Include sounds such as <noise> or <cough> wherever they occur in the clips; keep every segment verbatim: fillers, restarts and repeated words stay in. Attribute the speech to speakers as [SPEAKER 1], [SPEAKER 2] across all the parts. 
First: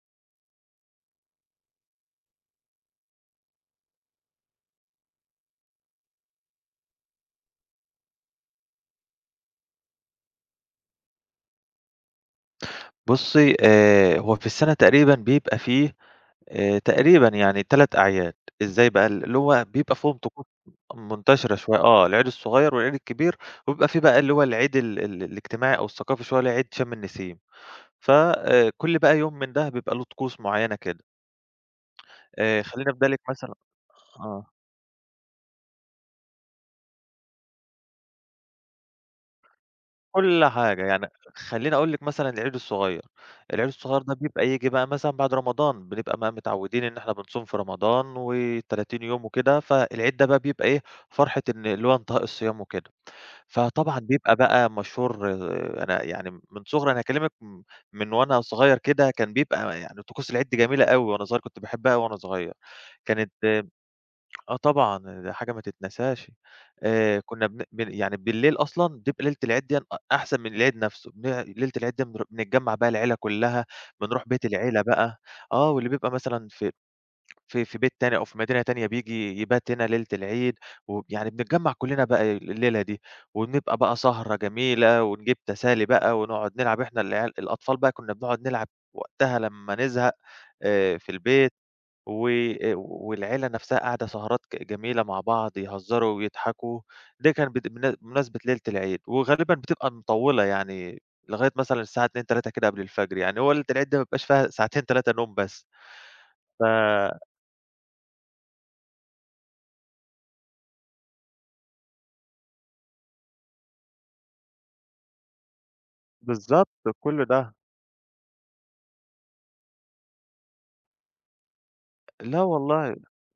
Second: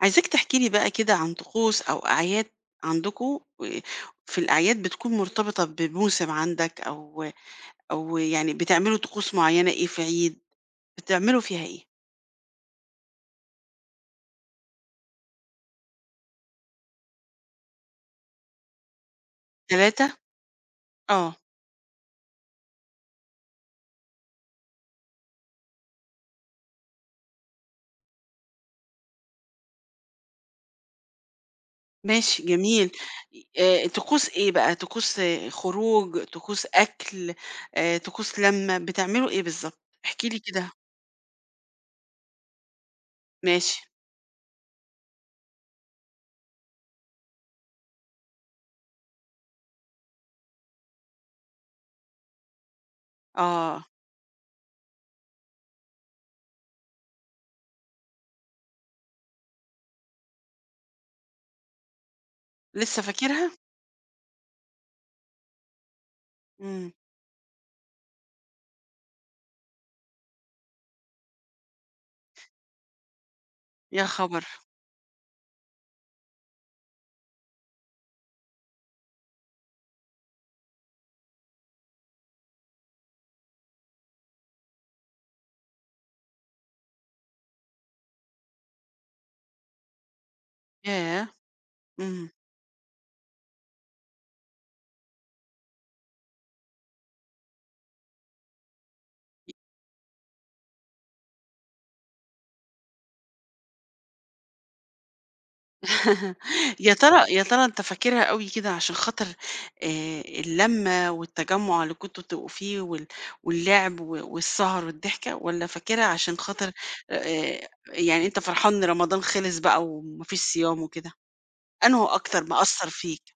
[SPEAKER 1] عايزاك تحكي لي بقى كده عن طقوس أو أعياد عندكم، في الأعياد بتكون مرتبطة بموسم عندك، أو أو يعني بتعملوا طقوس معينة، إيه في عيد بتعملوا فيها إيه؟
[SPEAKER 2] بُصّي، آآ هو في السَنة تقريبًا بيبقى فيه آآ تقريبًا يعني تلات أعياد، إزاي بقى؟ اللي هو بيبقى فيهم
[SPEAKER 1] ثلاثة؟
[SPEAKER 2] طقوس
[SPEAKER 1] آه،
[SPEAKER 2] منتشرة شوية، آه، العيد الصغير والعيد الكبير، وبيبقى فيه بقى اللي هو العيد ال ال الاجتماعي أو الثقافي شوية اللي هو عيد شَم النسيم. ف آآ كل بقى يوم من ده بيبقى له طقوس معيّنة كده.
[SPEAKER 1] ماشي،
[SPEAKER 2] آآ
[SPEAKER 1] جميل.
[SPEAKER 2] خلّيني أبدأ لِك مثلًا.
[SPEAKER 1] آه، طقوس
[SPEAKER 2] آه،
[SPEAKER 1] إيه بقى؟ طقوس آه، خروج، طقوس أكل، آه، طقوس لمة، بتعملوا إيه بالظبط؟ احكي لي
[SPEAKER 2] كل
[SPEAKER 1] كده.
[SPEAKER 2] حاجة، يعني خلّيني أقول لِك مثلًا العيد الصغير، العيد
[SPEAKER 1] ماشي.
[SPEAKER 2] الصغير ده بيبقى ييجي بقى مثلًا بعد رمضان، بنبقى بقى متعوّدين إن إحنا بنصوم في رمضان و30 يوم وكده، فالعيد ده بقى بيبقى إيه، فرحة إن اللي هو انتهاء الصيام وكده،
[SPEAKER 1] آه،
[SPEAKER 2] فطبعًا بيبقى بقى مشهور. آه، أنا يعني من صغري أنا هاكلمِك م من وأنا صغير كده كان بيبقى يعني طقوس العيد دي جميلة أوي وأنا صغير كنت باحبها أوي وأنا صغير،
[SPEAKER 1] لسه
[SPEAKER 2] كانت
[SPEAKER 1] فاكرها؟
[SPEAKER 2] آه طبعًا، ده حاجة ما تتنساش.
[SPEAKER 1] امم.
[SPEAKER 2] آآ كُنّا بن بن يعني بالليل أصلًا بيبقى ليلة العيد ديًا أ أحسن من العيد نَفْسه. بن ليلة العيد دي بنر بنتجمّع بقى العيلة كُلّها،
[SPEAKER 1] يا
[SPEAKER 2] بنروح
[SPEAKER 1] خبر.
[SPEAKER 2] بيت العيلة بقى. آه، واللي بيبقى مثلًا في في في بيت تاني أو في مدينة تانية بييجي يبات هنا ليلة العيد، ويعني بنتجمّع كُلّنا بقى الليلة دي، وبنبقى بقى سهرة جميلة ونجيب تسالي بقى ونقعد نلعب إحنا العيال الأطفال بقى كُنّا بنقعد نلعب وقتها لمّا نزهق آآ في
[SPEAKER 1] ياه.
[SPEAKER 2] البيت. و
[SPEAKER 1] امم.
[SPEAKER 2] آآ والعيلة نفسها قاعدة سهرات ك جميلة مع بعض، يهزروا ويضحكوا، ده كان بت بن بمناسبة ليلة العيد، وغالبًا بتبقى مطوّلة يعني لغاية مثلًا الساعة اتنين، تلاتة كده قبل الفجر، يعني هو ليلة العيد دي ما بيبقاش فيها ساعتين ثلاث نوم بس. ف
[SPEAKER 1] يا ترى يا ترى أنت فاكرها أوي كده عشان خاطر آآ اللمّة والتجمُّع اللي كنتم بتبقوا فيه، وال واللعب و والسهر والضحكة، والّا فاكرها عشان
[SPEAKER 2] بالضبط
[SPEAKER 1] خاطر؟
[SPEAKER 2] كُلّ ده.
[SPEAKER 1] آآ يعني أنت فرحان إن رمضان خلص بقى وما فيش صيام وكده؟ أنهُ
[SPEAKER 2] لا
[SPEAKER 1] أكتر مأثّر
[SPEAKER 2] والله.
[SPEAKER 1] فيك؟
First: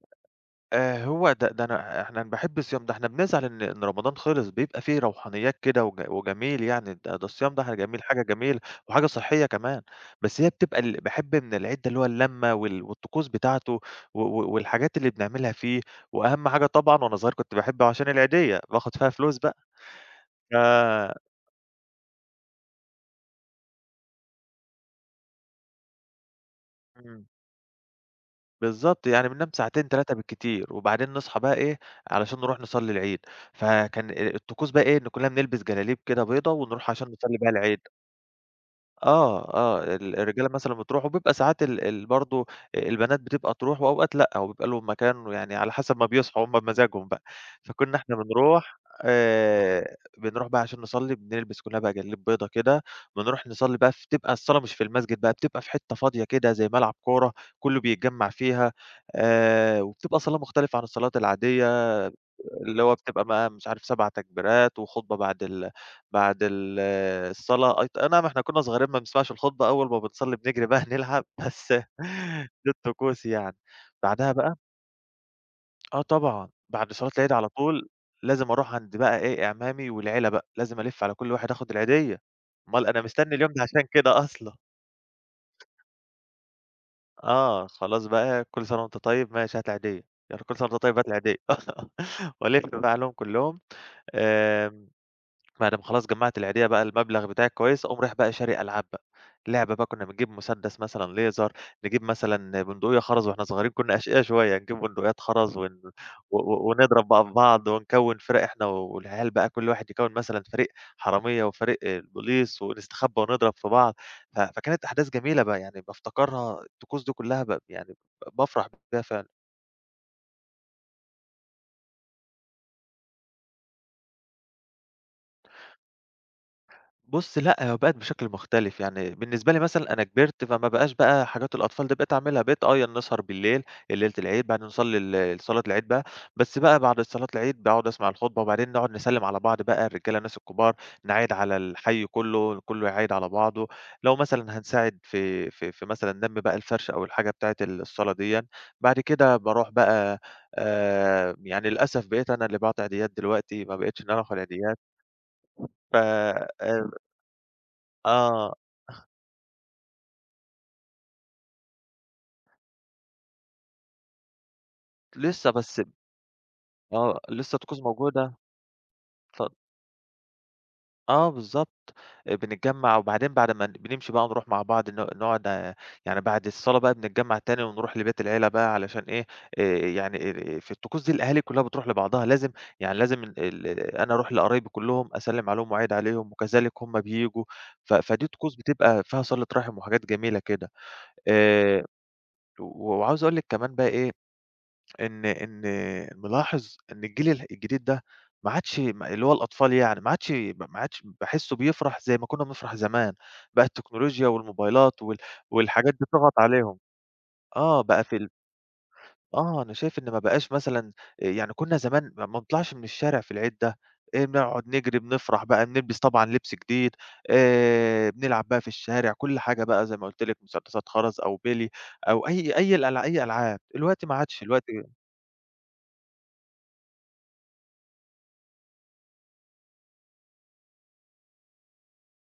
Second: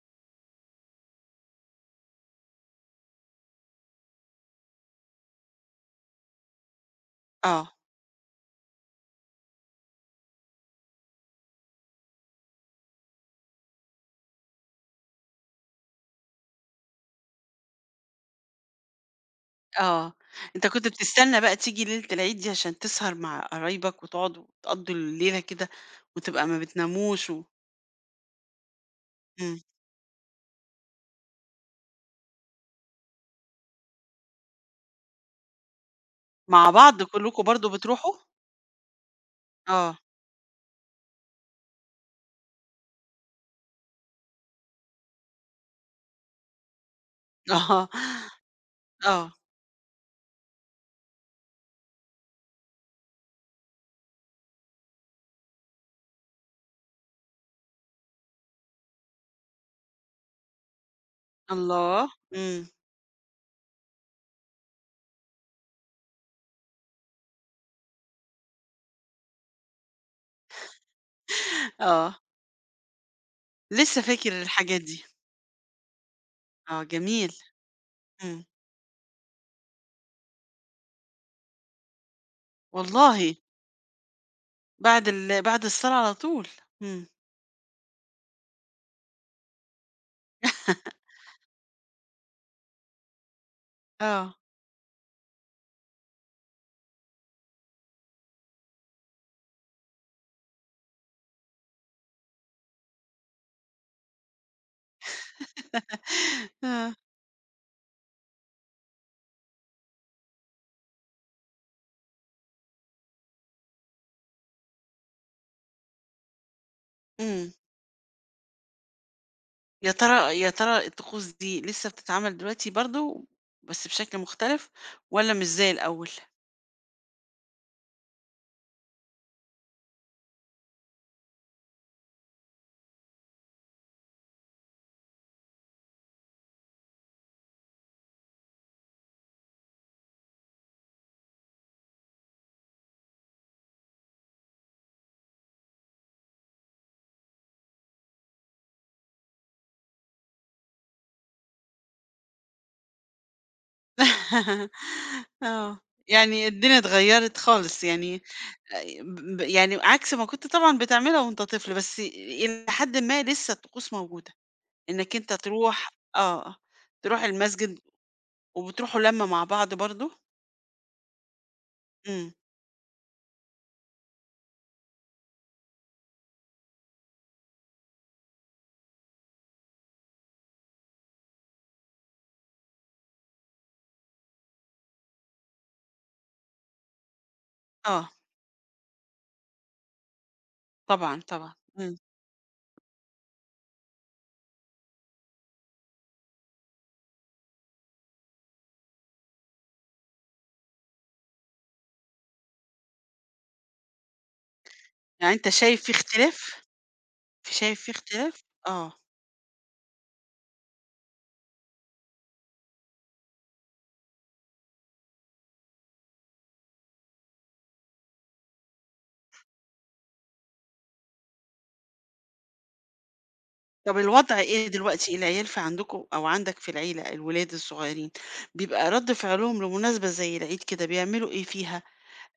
[SPEAKER 2] آآ هو ده ده أنا إحنا باحب الصيام ده، إحنا بنزعل إن إن رمضان خلص، بيبقى فيه روحانيات كده وج وجميل يعني، ده ده الصيام ده ح
[SPEAKER 1] آه،
[SPEAKER 2] جميل، حاجة جميلة وحاجة صحية كمان، بس هي بتبقى ال باحب من العيد ده اللي هو اللمة وال والطقوس بتاعته و و والحاجات اللي بنعملها فيه، وأهم حاجة طبعًا وأنا صغير كنت باحب عشان العيدية، باخد فيها فلوس بقى.
[SPEAKER 1] آه.
[SPEAKER 2] ف
[SPEAKER 1] أنت كنت بتستنى بقى تيجي ليلة العيد دي عشان تسهر مع قرايبك وتقعدوا وتقضّوا الليلة كده وتبقى ما
[SPEAKER 2] إمم،
[SPEAKER 1] بتناموش و…
[SPEAKER 2] بالضبط، يعني بننام
[SPEAKER 1] إمم.
[SPEAKER 2] ساعتين تلاتة بالكتير وبعدين نصحى بقى إيه، علشان نروح نصلي العيد، فكان آآ الطقوس بقى إيه، إن كلنا بنلبس جلاليب كده بيضا
[SPEAKER 1] مع
[SPEAKER 2] ونروح
[SPEAKER 1] بعض
[SPEAKER 2] عشان نصلي
[SPEAKER 1] كلّكم
[SPEAKER 2] بيها
[SPEAKER 1] برضه
[SPEAKER 2] العيد.
[SPEAKER 1] بتروحوا؟
[SPEAKER 2] آه، آه،
[SPEAKER 1] آه.
[SPEAKER 2] ال الرجالة مثلًا بتروح وبيبقى ساعات ال ال برضه البنات بتبقى تروح وأوقات لأ، وبيبقى لهم مكان يعني على حسب ما بيصحوا هم بمزاجهم بقى،
[SPEAKER 1] <laughs> آه.
[SPEAKER 2] فكنا إحنا بنروح،
[SPEAKER 1] آه.
[SPEAKER 2] آآ، بنروح بقى عشان نصلّي بنلبس كلّنا بقى جلاليب بيضا كده، بنروح نصلّي بقى في بتبقى الصلاة مش في المسجد بقى، بتبقى في حتّة فاضية كده زي ملعب كورة كلّه بيتجمّع فيها، آآ، وبتبقى صلاة مختلفة عن الصلاة العادية
[SPEAKER 1] الله! إمم.
[SPEAKER 2] اللي هو بتبقى بقى مش عارف سبع تكبيرات وخطبة بعد ال بعد ال الصلاة. أيط أي نعم إحنا كُنّا صغيرين ما بنسمعش الخطبة، أول ما بنصلّي بنجري بقى نلعب بس.
[SPEAKER 1] آه.
[SPEAKER 2] <laughs> دي الطقوس يعني.
[SPEAKER 1] لسه
[SPEAKER 2] بعدها
[SPEAKER 1] فاكر
[SPEAKER 2] بقى،
[SPEAKER 1] الحاجات دي.
[SPEAKER 2] آه طبعًا،
[SPEAKER 1] آه،
[SPEAKER 2] بعد صلاة
[SPEAKER 1] جميل.
[SPEAKER 2] العيد على طول
[SPEAKER 1] إمم.
[SPEAKER 2] لازم أروح عند بقى إيه، إعمامي والعيلة بقى، لازم ألِف على كل واحد آخُد العيدية، أُمّال أنا مستنّي
[SPEAKER 1] والله.
[SPEAKER 2] اليوم ده عشان كده أصلًا.
[SPEAKER 1] بعد ال بعد الصلاة على طول. إمم.
[SPEAKER 2] آه، خلاص بقى كل سَنة وأنت طيب، ماشي هات العيدية، يعني كل سَنة وأنت طيب
[SPEAKER 1] <laughs>
[SPEAKER 2] هات العيدية <laughs> وألِف بقى عليهم كُلّهم.
[SPEAKER 1] آه.
[SPEAKER 2] آمم بعد ما خلاص جمّعت العيدية بقى المبلغ بتاعي كويس، أقوم رايح بقى شاري ألعاب بقى، لعبة بقى كنا بنجيب مسدس مثلًا ليزر، نجيب مثلًا بندقية خرز وإحنا صغيرين كنا أشقيا شوية، نجيب بندقيات خرز ون و و
[SPEAKER 1] آه.
[SPEAKER 2] ونضرب بقى في بعض ونكوّن فِرَق إحنا والعيال بقى كل واحد يكوّن مثلًا فريق حرامية وفريق البوليس ونستخبى ونضرب في بعض، ف فكانت أحداث جميلة بقى يعني بافتكرها الطقوس دي كلّها
[SPEAKER 1] إمم.
[SPEAKER 2] ب يعني ب بافرح بيها فعلًا.
[SPEAKER 1] يا ترى يا ترى الطقوس دي لسه بتتعمل دلوقتي برضه، بس بشكل مختلف، والّا مش زي الأول؟
[SPEAKER 2] بُص لأ، هي بقت بشكل مختلف، يعني بالنسبة لي مثلًا أنا كبرت فما بقاش بقى حاجات الأطفال دي بقيت أعملها، بقيت آه، ي نسهر بالليل ليلة العيد بعدين نصلّي ال صلاة العيد بقى، بس بقى بعد صلاة العيد باقعد أسمع الخطبة وبعدين نقعد نسلّم على بعض بقى الرجالة الناس الكبار، نعايد على الحي كُلّه، كُلّه يعايد على بعضه، لو مثلًا هنساعد في في في مثلًا لَم بقى الفرش أو الحاجة بتاعة ال الصلاة ديًا، بعد كده باروح بقى. آآ، يعني للأسف بقيت أنا اللي باعطي عيديات دلوقتي، ما بقيتش إن أنا آخد عيديات.
[SPEAKER 1] <laughs> آه،
[SPEAKER 2] ف
[SPEAKER 1] يعني الدنيا
[SPEAKER 2] آآ،
[SPEAKER 1] اتغيّرت خالص يعني.
[SPEAKER 2] آه،
[SPEAKER 1] آآ ب يعني عكس ما كنت طبعًا بتعملها وأنت طفل، بس إلى حدٍ ما لسه الطقوس موجودة. إنك أنت
[SPEAKER 2] لسه بس،
[SPEAKER 1] تروح. آه،
[SPEAKER 2] آه،
[SPEAKER 1] تروح
[SPEAKER 2] لسه
[SPEAKER 1] المسجد،
[SPEAKER 2] طقوس موجودة.
[SPEAKER 1] وبتروحوا لمّة
[SPEAKER 2] ف
[SPEAKER 1] مع بعض برضه؟
[SPEAKER 2] آه بالضبط،
[SPEAKER 1] إمم.
[SPEAKER 2] آآ بنتجمّع وبعدين بعد ما بنمشي بقى نروح مع بعض ن نقعد، آآ يعني بعد الصلاة بقى بنتجمّع تاني ونروح لبيت العيلة بقى علشان إيه، آآ يعني ال في الطقوس دي الأهالي كلّها بتروح لبعضها، لازم يعني لازم ال ال أنا أروح لقرايبي كلّهم أسلِّم عليهم وأعيد عليهم وكذلك هم بييجوا، ف
[SPEAKER 1] آه.
[SPEAKER 2] فدي طقوس بتبقى فيها صِلة رحم وحاجات جميلة كده.
[SPEAKER 1] طبعًا، طبعًا.
[SPEAKER 2] آآ
[SPEAKER 1] إمم.
[SPEAKER 2] و وعاوز أقول لِك كمان بقى إيه إن إن ملاحظ إن الجيل ال الجديد ده ما عادش، م اللي هو الأطفال يعني ما عادش، ب ما عادش باحسّه بيفرح زي ما كُنّا بنفرح زمان، بقى التكنولوجيا والموبايلات وال
[SPEAKER 1] يعني أنت شايف في
[SPEAKER 2] والحاجات دي طغت
[SPEAKER 1] اختلاف؟
[SPEAKER 2] عليهم.
[SPEAKER 1] في شايف
[SPEAKER 2] آه،
[SPEAKER 1] في
[SPEAKER 2] بقى في ال
[SPEAKER 1] اختلاف؟ آه.
[SPEAKER 2] آه، أنا شايف إن ما بقاش مثلًا، آآ يعني كُنّا زمان ما ما نطلعش من الشارع في العيد ده، آآ بنقعد نجري، بنفرح بقى، بنلبس طبعًا لبس جديد، آآ بنلعب بقى في الشارع، كل حاجة بقى زي ما قُلت لِك مسدسات خرز أو بيلي أو أي أي الألع أي ألعاب،
[SPEAKER 1] طب
[SPEAKER 2] دلوقتي ما
[SPEAKER 1] الوضع
[SPEAKER 2] عادش،
[SPEAKER 1] إيه
[SPEAKER 2] دلوقتي
[SPEAKER 1] دلوقتي؟ إيه العيال في عندكم أو عندك في العيلة، الولاد الصغيرين، بيبقى رَد فعلهم لمناسبة زي العيد كده، بيعملوا إيه فيها؟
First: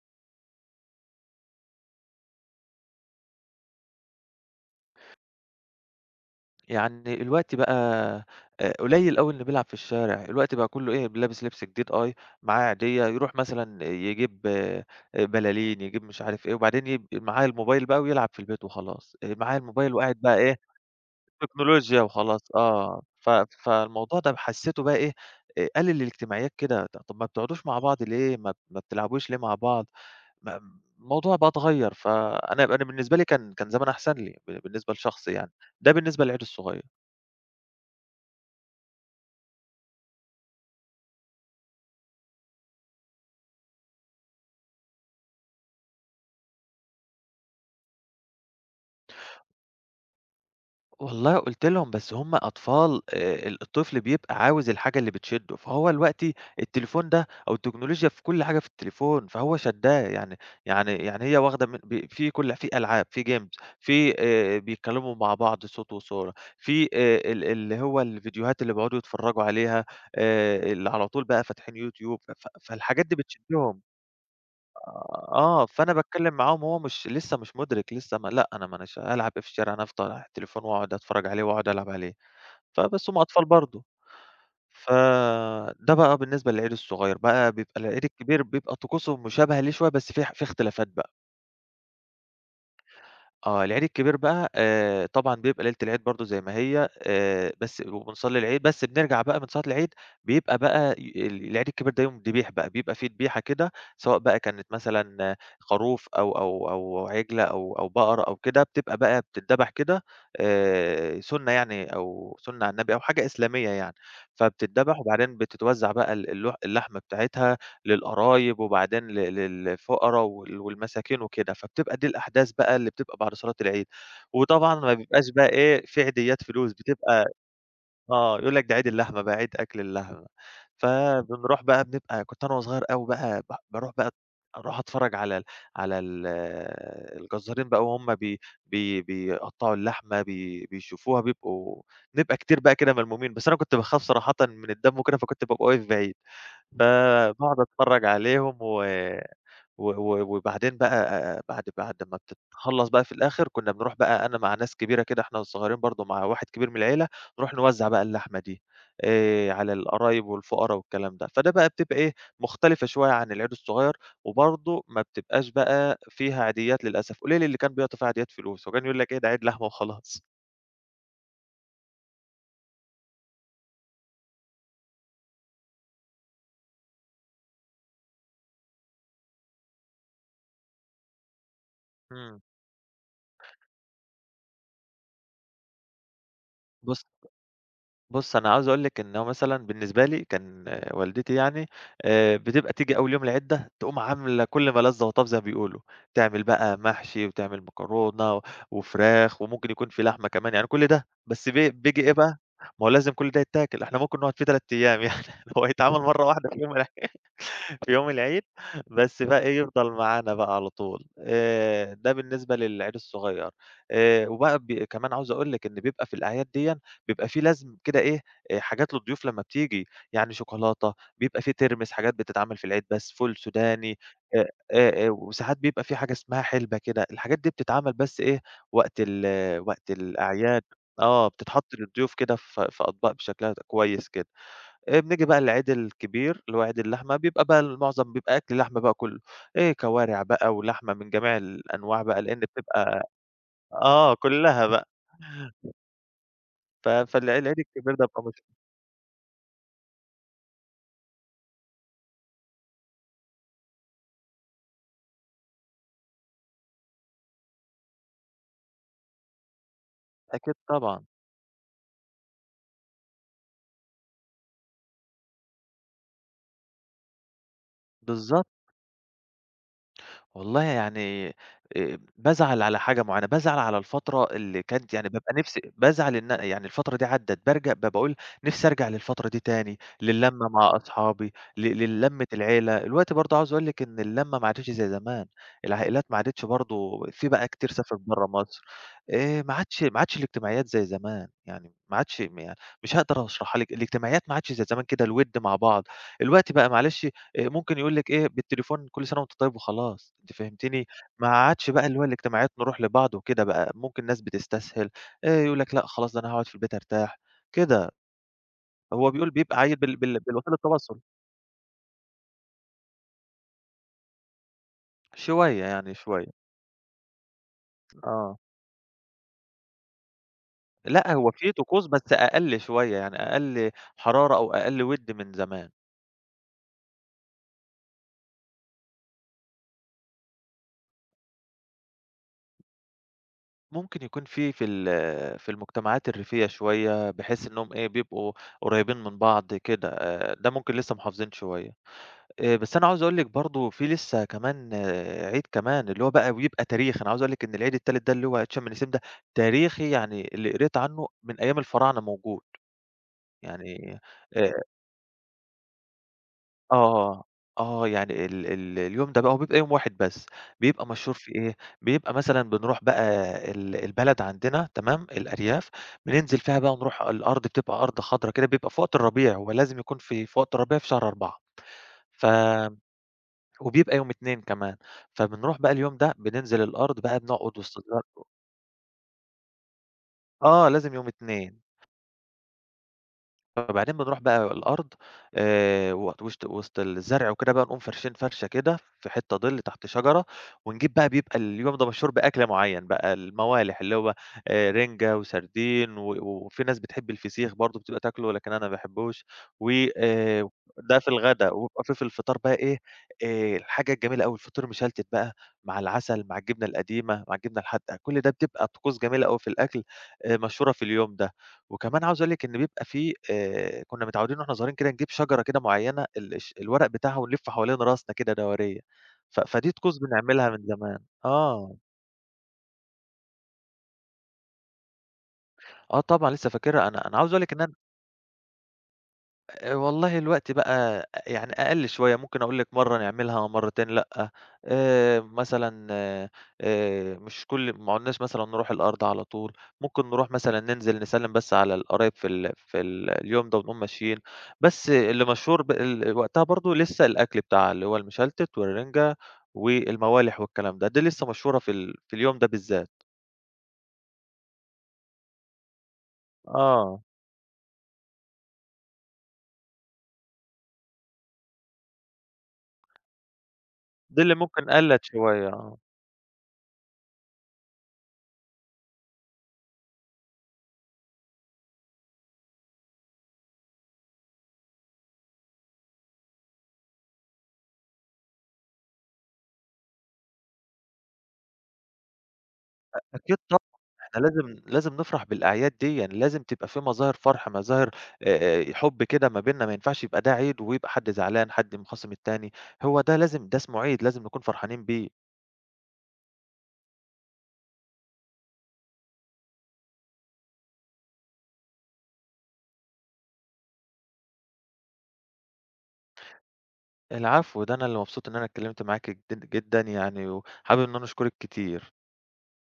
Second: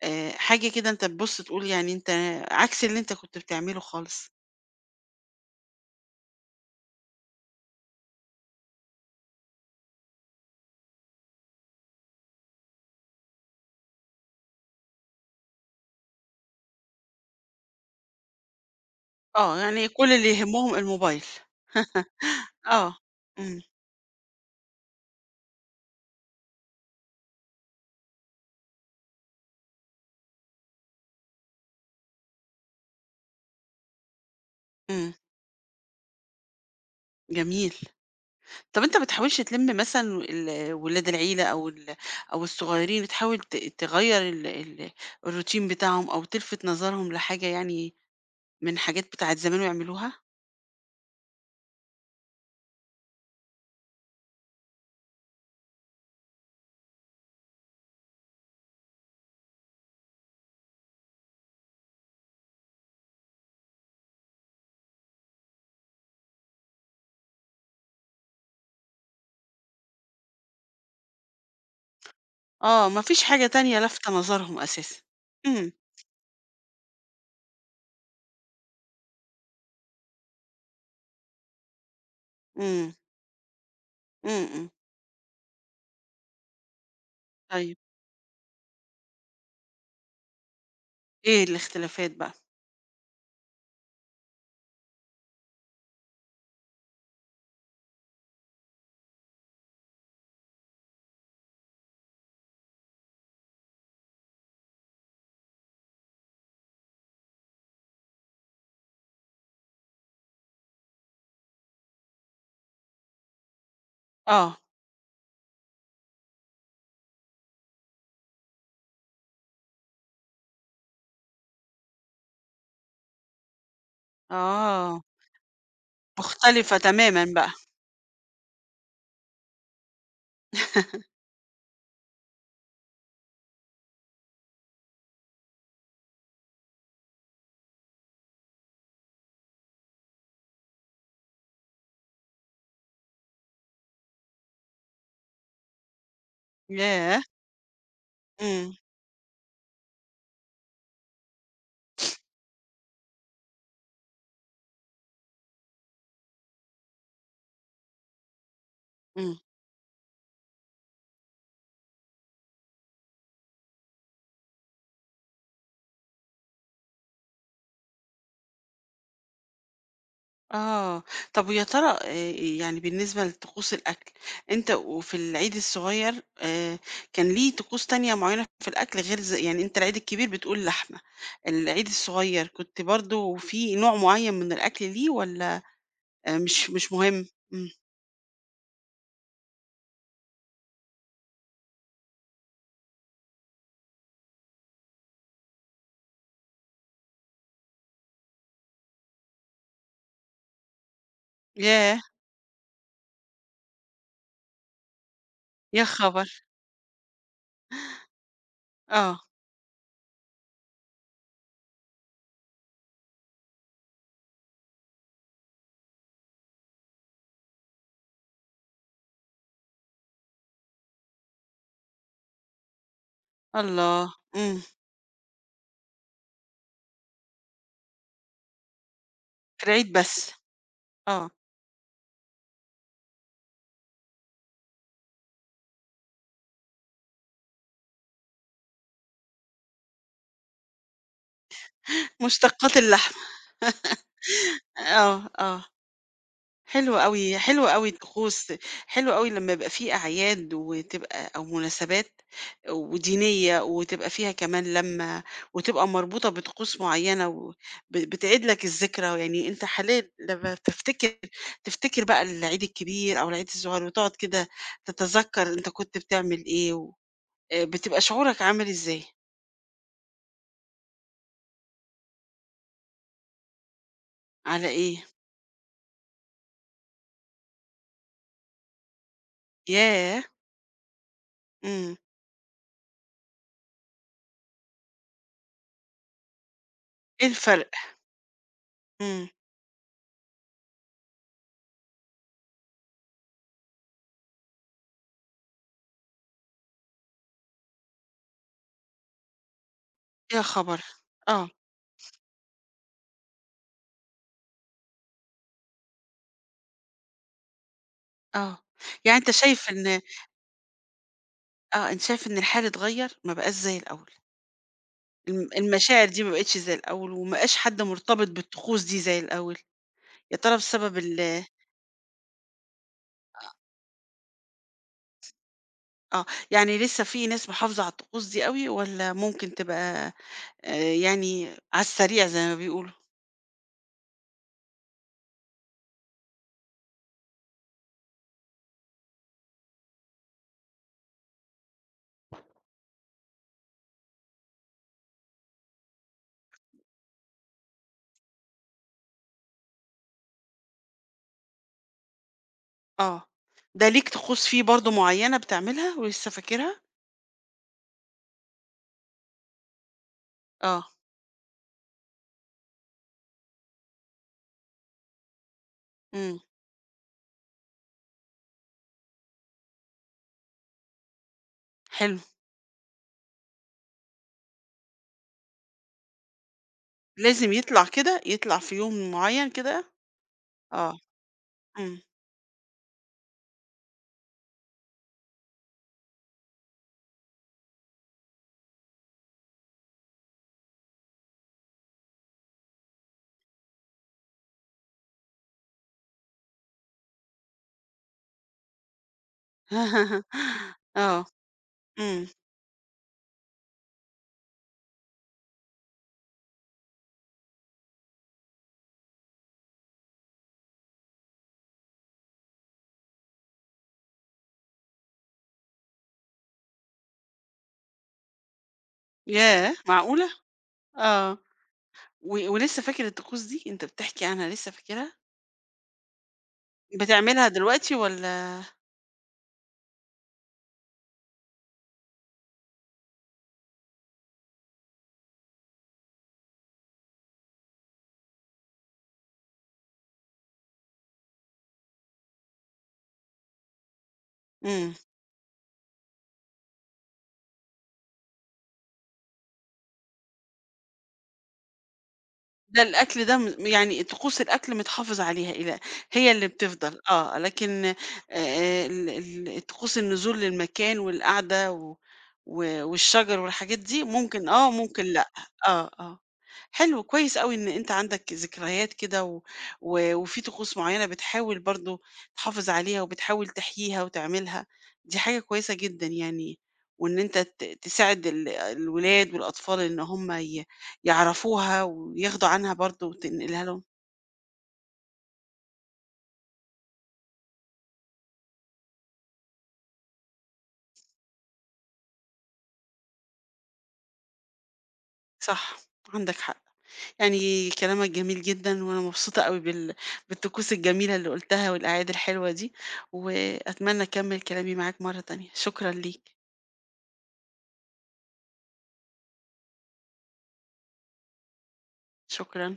[SPEAKER 1] آآ، حاجة كده أنت تبُص تقول يعني أنت عكس اللي أنت كنت بتعمله خالص.
[SPEAKER 2] يعني الوقت بقى آآ قليّل أوي اللي بيلعب في الشارع، الوقت بقى كُلّه إيه، لابس لبس جديد، آه، معاه عيدية، يروح مثلًا يجيب آآ بلالين، يجيب مش عارف إيه، وبعدين يب معاه الموبايل بقى ويلعب في البيت وخلاص، آآ
[SPEAKER 1] آه،
[SPEAKER 2] معاه
[SPEAKER 1] يعني
[SPEAKER 2] الموبايل
[SPEAKER 1] كل
[SPEAKER 2] وقاعد
[SPEAKER 1] اللي
[SPEAKER 2] بقى إيه،
[SPEAKER 1] يهمهم الموبايل.
[SPEAKER 2] تكنولوجيا وخلاص.
[SPEAKER 1] <laughs> آه.
[SPEAKER 2] آه، ف
[SPEAKER 1] إمم.
[SPEAKER 2] فالموضوع ده حسّيته بقى إيه، آآ قلل الاجتماعيات كده، ط طَب ما بتقعدوش مع بعض ليه، ما ما بتلعبوش ليه مع بعض، ما الموضوع بقى اتغيّر، فأنا أنا بالنسبة لي كان كان زمان أحسن لي، ب بالنسبة
[SPEAKER 1] إمم.
[SPEAKER 2] لشخصي يعني، ده بالنسبة للعيد الصغير.
[SPEAKER 1] جميل. طب أنت ما بتحاولش تلِم مثلًا ال ولاد العيلة، أو ال أو الصغيّرين، بتحاول ت تغيّر ال ال الروتين بتاعهم، أو تلفت نظرهم لحاجة يعني من حاجات بتاعة زمان ويعملوها؟
[SPEAKER 2] والله قُلت لهم بس هُم أطفال، آآ ال الطفل بيبقى عاوز الحاجة اللي بتشدّه، فهو دلوقتي التليفون ده أو التكنولوجيا في كل حاجة في التليفون، فهو شدّاه يعني يعني يعني هي واخدة من ب في كل، في ألعاب، في games، في آآ بيتكلموا مع بعض صوت وصورة، في آآ ال اللي هو الفيديوهات اللي بيقعدوا يتفرّجوا عليها، آآ اللي على طول بقى فاتحين يوتيوب، ف
[SPEAKER 1] آه، ما
[SPEAKER 2] فالحاجات دي
[SPEAKER 1] فيش حاجة تانية
[SPEAKER 2] بتشدّهم.
[SPEAKER 1] لافتة نظرهم أساسًا.
[SPEAKER 2] آه،
[SPEAKER 1] إمم.
[SPEAKER 2] فأنا باتكلّم معاهم وهو مش لسه، مش مُدرِك لسه، ما لأ، أنا ما أناش هالعب إيه في الشارع، أنا هافضل على التليفون وأقعد أتفرّج عليه وأقعد ألعب عليه،
[SPEAKER 1] إمم.
[SPEAKER 2] فبس هُم أطفال برضه.
[SPEAKER 1] إمم. إمم.
[SPEAKER 2] فده بقى بالنسبة للعيل الصغير، بقى
[SPEAKER 1] طيب،
[SPEAKER 2] بيبقى العيل الكبير بيبقى طقوسه مشابهة ليه شوية بس في ح في اختلافات بقى.
[SPEAKER 1] إيه الاختلافات بقى؟
[SPEAKER 2] آه، العيد الكبير بقى، آآ، طبعًا بيبقى ليلة العيد برضه زي ما هي، آآ، بس وبنصلّي العيد، بس بنرجع بقى من صلاة العيد بيبقى بقى ي ال العيد الكبير ده يوم ذبيح بقى، بيبقى في ذبيحة كده سواء بقى كانت مثلًا، آه، خروف أو أو أو عِجلة أو أو بقرة أو كده، بتبقى بقى بتتذبح كده، آآ، سُنّة يعني أو سُنّة على النبي أو حاجة إسلامية يعني،
[SPEAKER 1] آه.
[SPEAKER 2] فبتتذبح وبعدين بتتوزّع بقى ال اللح اللحمة بتاعتها للقرايب وبعدين ل للفقرا وال والمساكين وكده، فبتبقى دي الأحداث بقى اللي بتبقى بعد صلاة العيد، وطبعًا ما
[SPEAKER 1] آه،
[SPEAKER 2] بيبقاش بقى إيه في عيديات فلوس
[SPEAKER 1] مختلفة تمامًا
[SPEAKER 2] بتبقى.
[SPEAKER 1] بقى.
[SPEAKER 2] آه، يقول لك ده عيد اللحمة بقى، عيد أكل اللحمة.
[SPEAKER 1] <laughs>
[SPEAKER 2] فبنروح بقى بنبقى كنت أنا وصغير أوي بقى ب باروح بقى أروح أتفرّج على ال على ال الجزارين بقى وهُم، بي بي بيقطّعوا اللحمة، بي بيشوفوها، بيبقوا بنبقى كتير بقى كده ملمومين، بس أنا كنت باخاف صراحةً من الدَم وكده، فكنت بابقى واقف بعيد.
[SPEAKER 1] ياه!
[SPEAKER 2] فباقعد أتفرّج عليهم
[SPEAKER 1] إمم.
[SPEAKER 2] و و و وبعدين بقى، آآ بعد بعد ما بتتخلّص بقى في الآخر، كُنّا بنروح بقى أنا مع ناس كبيرة كده، إحنا والصغيرين برضه مع واحد كبير من العيلة، نروح نوزّع بقى اللحمة دي
[SPEAKER 1] إمم.
[SPEAKER 2] آآ، على القرايب والفقرا والكلام ده، فده بقى بتبقى إيه، مختلفة شوية عن العيد الصغير، وبرضه ما بتبقاش بقى فيها عيديات للأسف، قليل اللي كان بيعطي فيها عيديات فلوس، وكان يقول لك إيه ده عيد لحمة وخلاص.
[SPEAKER 1] آه. طب ويا ترى آآ يعني بالنسبة لطقوس الأكل، أنت وفي العيد الصغير، آآ كان ليه طقوس تانية معيّنة في الأكل، غير ز يعني أنت العيد الكبير بتقول لحمة، العيد
[SPEAKER 2] إمم.
[SPEAKER 1] الصغير كنت برضه في نوع معيّن من الأكل ليه، والّا آآ مش مش مهم؟ إمم.
[SPEAKER 2] بُص، أنا عاوز أقول لِك إن هو مثلًا بالنسبة لي كان، آه، والدتي يعني آآ، بتبقى تيجي أول يوم العِدّة تقوم عاملة كل ما لَذ وطاب زي ما بيقولوا، تعمل بقى محشي وتعمل مكرونة و- وفراخ وممكن يكون في لحمة كمان، يعني كل ده بس بي
[SPEAKER 1] ياه!
[SPEAKER 2] بييجي إيه بقى، ما هو لازم كل ده يتاكل، إحنا ممكن نقعد فيه ثلاثة أيام يعني <laughs> هو
[SPEAKER 1] يا
[SPEAKER 2] هيتعمل مرة
[SPEAKER 1] خبر!
[SPEAKER 2] واحدة في يوم، في يوم العيد،
[SPEAKER 1] آه.
[SPEAKER 2] بس بقى إيه، يفضل معانا بقى على طول. آآ ده بالنسبة للعيد الصغير. آآ وبقى ب كمان عاوز أقول لِك إن بيبقى في الأعياد ديًا، بيبقى في لازم كده إيه، آآ حاجات للضيوف لمّا بتيجي، يعني شوكولاتة، بيبقى في ترمس حاجات بتتعمل في العيد بس، فول سوداني،
[SPEAKER 1] الله!
[SPEAKER 2] آآ
[SPEAKER 1] إمم.
[SPEAKER 2] آآ وساعات بيبقى في حاجة اسمها حلبة كده، الحاجات دي بتتعمل بس إيه، وقت ال
[SPEAKER 1] في
[SPEAKER 2] وقت
[SPEAKER 1] العيد بس.
[SPEAKER 2] الأعياد. آه،
[SPEAKER 1] آه،
[SPEAKER 2] بتتحط للضيوف كده في في أطباق بشكلها كويس كده. آآ بنيجي بقى للعيد الكبير، اللي هو عيد اللحمة، بيبقى بقى المعظم بيبقى أكل لحمة بقى كُلّه، إيه كوارع بقى ولحمة من جميع الأنواع بقى، لإن
[SPEAKER 1] مشتقات
[SPEAKER 2] بتبقى
[SPEAKER 1] اللحمة.
[SPEAKER 2] آه كُلّها بقى،
[SPEAKER 1] آه، آه.
[SPEAKER 2] ف
[SPEAKER 1] حلو أوي،
[SPEAKER 2] فالع العيد
[SPEAKER 1] حلو أوي
[SPEAKER 2] الكبير ده بيبقى مش.
[SPEAKER 1] الطقوس. حلو أوي لمّا يبقى في أعياد، وتبقى أو مناسبات ودينية، وتبقى فيها كمان لمّة، وتبقى مربوطة بطقوس معيّنة، و ب بتعيد لك الذكرى. يعني أنت حاليًا لمّا
[SPEAKER 2] أكيد طبعًا،
[SPEAKER 1] بتفتكر تفتكر بقى العيد الكبير أو العيد الصغير، وتقعد كده تتذكّر أنت كنت بتعمل إيه، و آآ بتبقى شعورك
[SPEAKER 2] بالضبط.
[SPEAKER 1] عامل إزاي؟
[SPEAKER 2] والله يعني آآ بازعل على حاجة معيّنة، بازعل على الفترة اللي
[SPEAKER 1] على
[SPEAKER 2] كانت،
[SPEAKER 1] إيه؟
[SPEAKER 2] يعني بابقى نفسي، بازعل إن يعني الفترة دي عدّت، بارجع بابقى أقول نفسي أرجع للفترة دي تاني،
[SPEAKER 1] ياه!
[SPEAKER 2] للمّة مع أصحابي، ل
[SPEAKER 1] إمم.
[SPEAKER 2] للمّة العيلة. الوقتي برضه عاوز أقول لِك إن اللمّة ما عادتش زي زمان، العائلات ما عادتش برضه،
[SPEAKER 1] إيه
[SPEAKER 2] في بقى
[SPEAKER 1] الفرق؟
[SPEAKER 2] كتير سافرت برّه مصر.
[SPEAKER 1] إمم.
[SPEAKER 2] آآ ما عادش ما عادش الاجتماعيات زي زمان، يعني ما عادش، م يعني مش هاقدر أشرحها لِك، الاجتماعيات ما عادش زي زمان كده الوِد مع بعض. الوقتي بقى معلش، آآ ممكن يقول لِك إيه بالتليفون كل سنة وأنت طيب وخلاص. أنتِ
[SPEAKER 1] يا خبر!
[SPEAKER 2] فهمتيني؟ ما
[SPEAKER 1] آه.
[SPEAKER 2] عادش بقى اللي هو الاجتماعيات نروح لبعض وكده بقى، ممكن ناس بتستسهل، آآ يقول لك لأ خلاص ده أنا هاقعد في البيت أرتاح، كده.
[SPEAKER 1] آه.
[SPEAKER 2] هو
[SPEAKER 1] يعني
[SPEAKER 2] بيقول
[SPEAKER 1] أنت
[SPEAKER 2] بيبقى
[SPEAKER 1] شايف
[SPEAKER 2] عايل بال
[SPEAKER 1] إن
[SPEAKER 2] بال بالوسائل التواصل،
[SPEAKER 1] آه، أنت شايف إن الحال اتغيّر، ما بقاش زي الأول، الم
[SPEAKER 2] شوية يعني
[SPEAKER 1] المشاعر دي
[SPEAKER 2] شوية.
[SPEAKER 1] ما بقتش زي الأول، وما بقاش حد مرتبط
[SPEAKER 2] آه.
[SPEAKER 1] بالطقوس دي زي الأول. يا ترى بسبب
[SPEAKER 2] لأ هو
[SPEAKER 1] ال…
[SPEAKER 2] في طقوس بس أقل شوية، يعني أقل حرارة أو أقل وِد من زمان.
[SPEAKER 1] آه، يعني لسه في ناس محافظة على الطقوس دي أوي، والّا ممكن تبقى، آآ، يعني، على السريع زي ما بيقولوا؟
[SPEAKER 2] ممكن يكون في في ال في المجتمعات الريفية شوية، بحيث إنهم إيه بيبقوا قريبين من بعض كده، آآ ده ممكن لسه محافظين شوية. آآ، بس أنا عاوز أقول لِك برضه في لسه كمان آه، عيد كمان، اللي هو بقى ويبقى تاريخي. أنا عاوز أقول لِك إن العيد التالت ده اللي هو عيد شم النسيم ده تاريخي، يعني اللي قريت عنه من أيام الفراعنة موجود،
[SPEAKER 1] آه، ده
[SPEAKER 2] يعني
[SPEAKER 1] ليك طقوس
[SPEAKER 2] آآ،
[SPEAKER 1] فيه برضه معيّنة بتعملها ولسه فاكرها؟
[SPEAKER 2] آه، آه، يعني ال ال اليوم ده بقى هو بيبقى يوم واحد بس، بيبقى
[SPEAKER 1] آه.
[SPEAKER 2] مشهور في إيه، بيبقى مثلًا بنروح بقى ال البلد عندنا تمام، الأرياف، بننزل
[SPEAKER 1] إمم.
[SPEAKER 2] فيها بقى ونروح الأرض بتبقى أرض خضرا كده، بيبقى في وقت الربيع، هو لازم يكون في في وقت الربيع في شهر أربعة.
[SPEAKER 1] حلو.
[SPEAKER 2] ف وبيبقى يوم اتنين كمان. فبنروح بقى اليوم ده بننزل الأرض بقى
[SPEAKER 1] لازم
[SPEAKER 2] بنقعد وسط
[SPEAKER 1] يطلع
[SPEAKER 2] الأرض.
[SPEAKER 1] كده، يطلع في يوم معيّن كده؟
[SPEAKER 2] آه
[SPEAKER 1] آه.
[SPEAKER 2] لازم يوم اتنين.
[SPEAKER 1] إمم.
[SPEAKER 2] فبعدين بنروح بقى الأرض، آآ وت وشت وسط الزرع وكده بقى نقوم فارشين فرشة كده في حتة ظِل تحت شجرة، ونجيب بقى، بيبقى اليوم ده مشهور بأكل معين بقى، الموالح اللي هو آآ رِنجة وسردين، و وفي ناس بتحب الفسيخ برضه بتبقى تاكله لكن أنا ما باحبوش. و آآ
[SPEAKER 1] <laughs>
[SPEAKER 2] ده في
[SPEAKER 1] آه.
[SPEAKER 2] الغدا، ويبقى في في
[SPEAKER 1] إمم.
[SPEAKER 2] الفطار بقى إيه، آآ الحاجة الجميلة أوي الفطير مشلتت بقى مع العسل، مع الجبنة القديمة، مع الجبنة الحادقة، كل ده بتبقى طقوس جميلة أوي في الأكل، آآ مشهورة في اليوم ده. وكمان عاوز أقول لِك إن بيبقى في، آآ كُنّا متعودين وإحنا صغيرين كده نجيب شجرة كده معيّنة ال الش الورق بتاعها ونلِفّه حوالين راسنا كده دوريّة. ف فدي
[SPEAKER 1] ياه!
[SPEAKER 2] طقوس
[SPEAKER 1] معقولة!
[SPEAKER 2] بنعملها من زمان.
[SPEAKER 1] آه.
[SPEAKER 2] آه.
[SPEAKER 1] و ولسه فاكر الطقوس دي؟ أنت بتحكي عنها لسه فاكرها؟
[SPEAKER 2] آه طبعًا لسه فاكرها. أنا أنا عاوز أقول
[SPEAKER 1] بتعملها
[SPEAKER 2] لِك إن أنا،
[SPEAKER 1] دلوقتي، والّا…
[SPEAKER 2] آآ والله الوقت بقى يعني أقل شوية، ممكن أقول لِك مرّة نعملها، مرّتين لأ. آآ مثلًا آآ مش كل ما عُدناش مثلًا نروح الأرض على طول، ممكن نروح مثلًا ننزل نسلِّم بس على القرايب في ال في ال اليوم ده ونقوم ماشيين. بس
[SPEAKER 1] إمم.
[SPEAKER 2] اللي مشهور ب ال وقتها برضه لسه الأكل بتاعها، اللي هو المشلتت والرنجة والموالح والكلام ده، دي لسه مشهورة في ال في اليوم ده
[SPEAKER 1] ده
[SPEAKER 2] بالذات.
[SPEAKER 1] الأكل ده م يعني طقوس الأكل متحافظ عليها، إلى… هي اللي بتفضل
[SPEAKER 2] آه.
[SPEAKER 1] آه، لكن آآ ال ال طقوس النزول للمكان والقعدة و و والشجر والحاجات دي
[SPEAKER 2] دي اللي
[SPEAKER 1] ممكن
[SPEAKER 2] ممكن
[SPEAKER 1] آه، ممكن
[SPEAKER 2] قَلّت
[SPEAKER 1] لأ.
[SPEAKER 2] شوية آه.
[SPEAKER 1] آه، آه. حلو كويس أوي إن أنت عندك ذكريات كده، و و وفي طقوس معيّنة بتحاول برضه تحافظ عليها، وبتحاول تحييها وتعملها، دي حاجة كويسة جدًا يعني. وإن أنت ت تساعد ال الولاد والأطفال إن هم ي يعرفوها وياخدوا عنها برضه،
[SPEAKER 2] أكيد
[SPEAKER 1] وتنقلها
[SPEAKER 2] إحنا
[SPEAKER 1] لهم.
[SPEAKER 2] لازم لازم نفرح بالأعياد ديًّا، لازم تبقى في مظاهر فرح، مظاهر آآ، آآ، حب كده ما بيننا، ما ينفعش يبقى ده عيد ويبقى حد زعلان، حد مخاصم التاني. هو ده لازم، ده اسمه عيد، لازم نكون فرحانين بيه.
[SPEAKER 1] صح، عندك حق. يعني كلامك جميل جدًا، وأنا مبسوطة أوي بال، بالطقوس الجميلة اللي قُلتها والقعاد الحلوة دي، وأتمنى أكمّل كلامي معاك مرّة تانية. شكرًا ليك.
[SPEAKER 2] العفو، ده أنا اللي مبسوط إن أنا اتكلمت معاكِ جدًا جدًا يعني، وحابب إن أنا أشكرِك كتير.
[SPEAKER 1] شكرًا.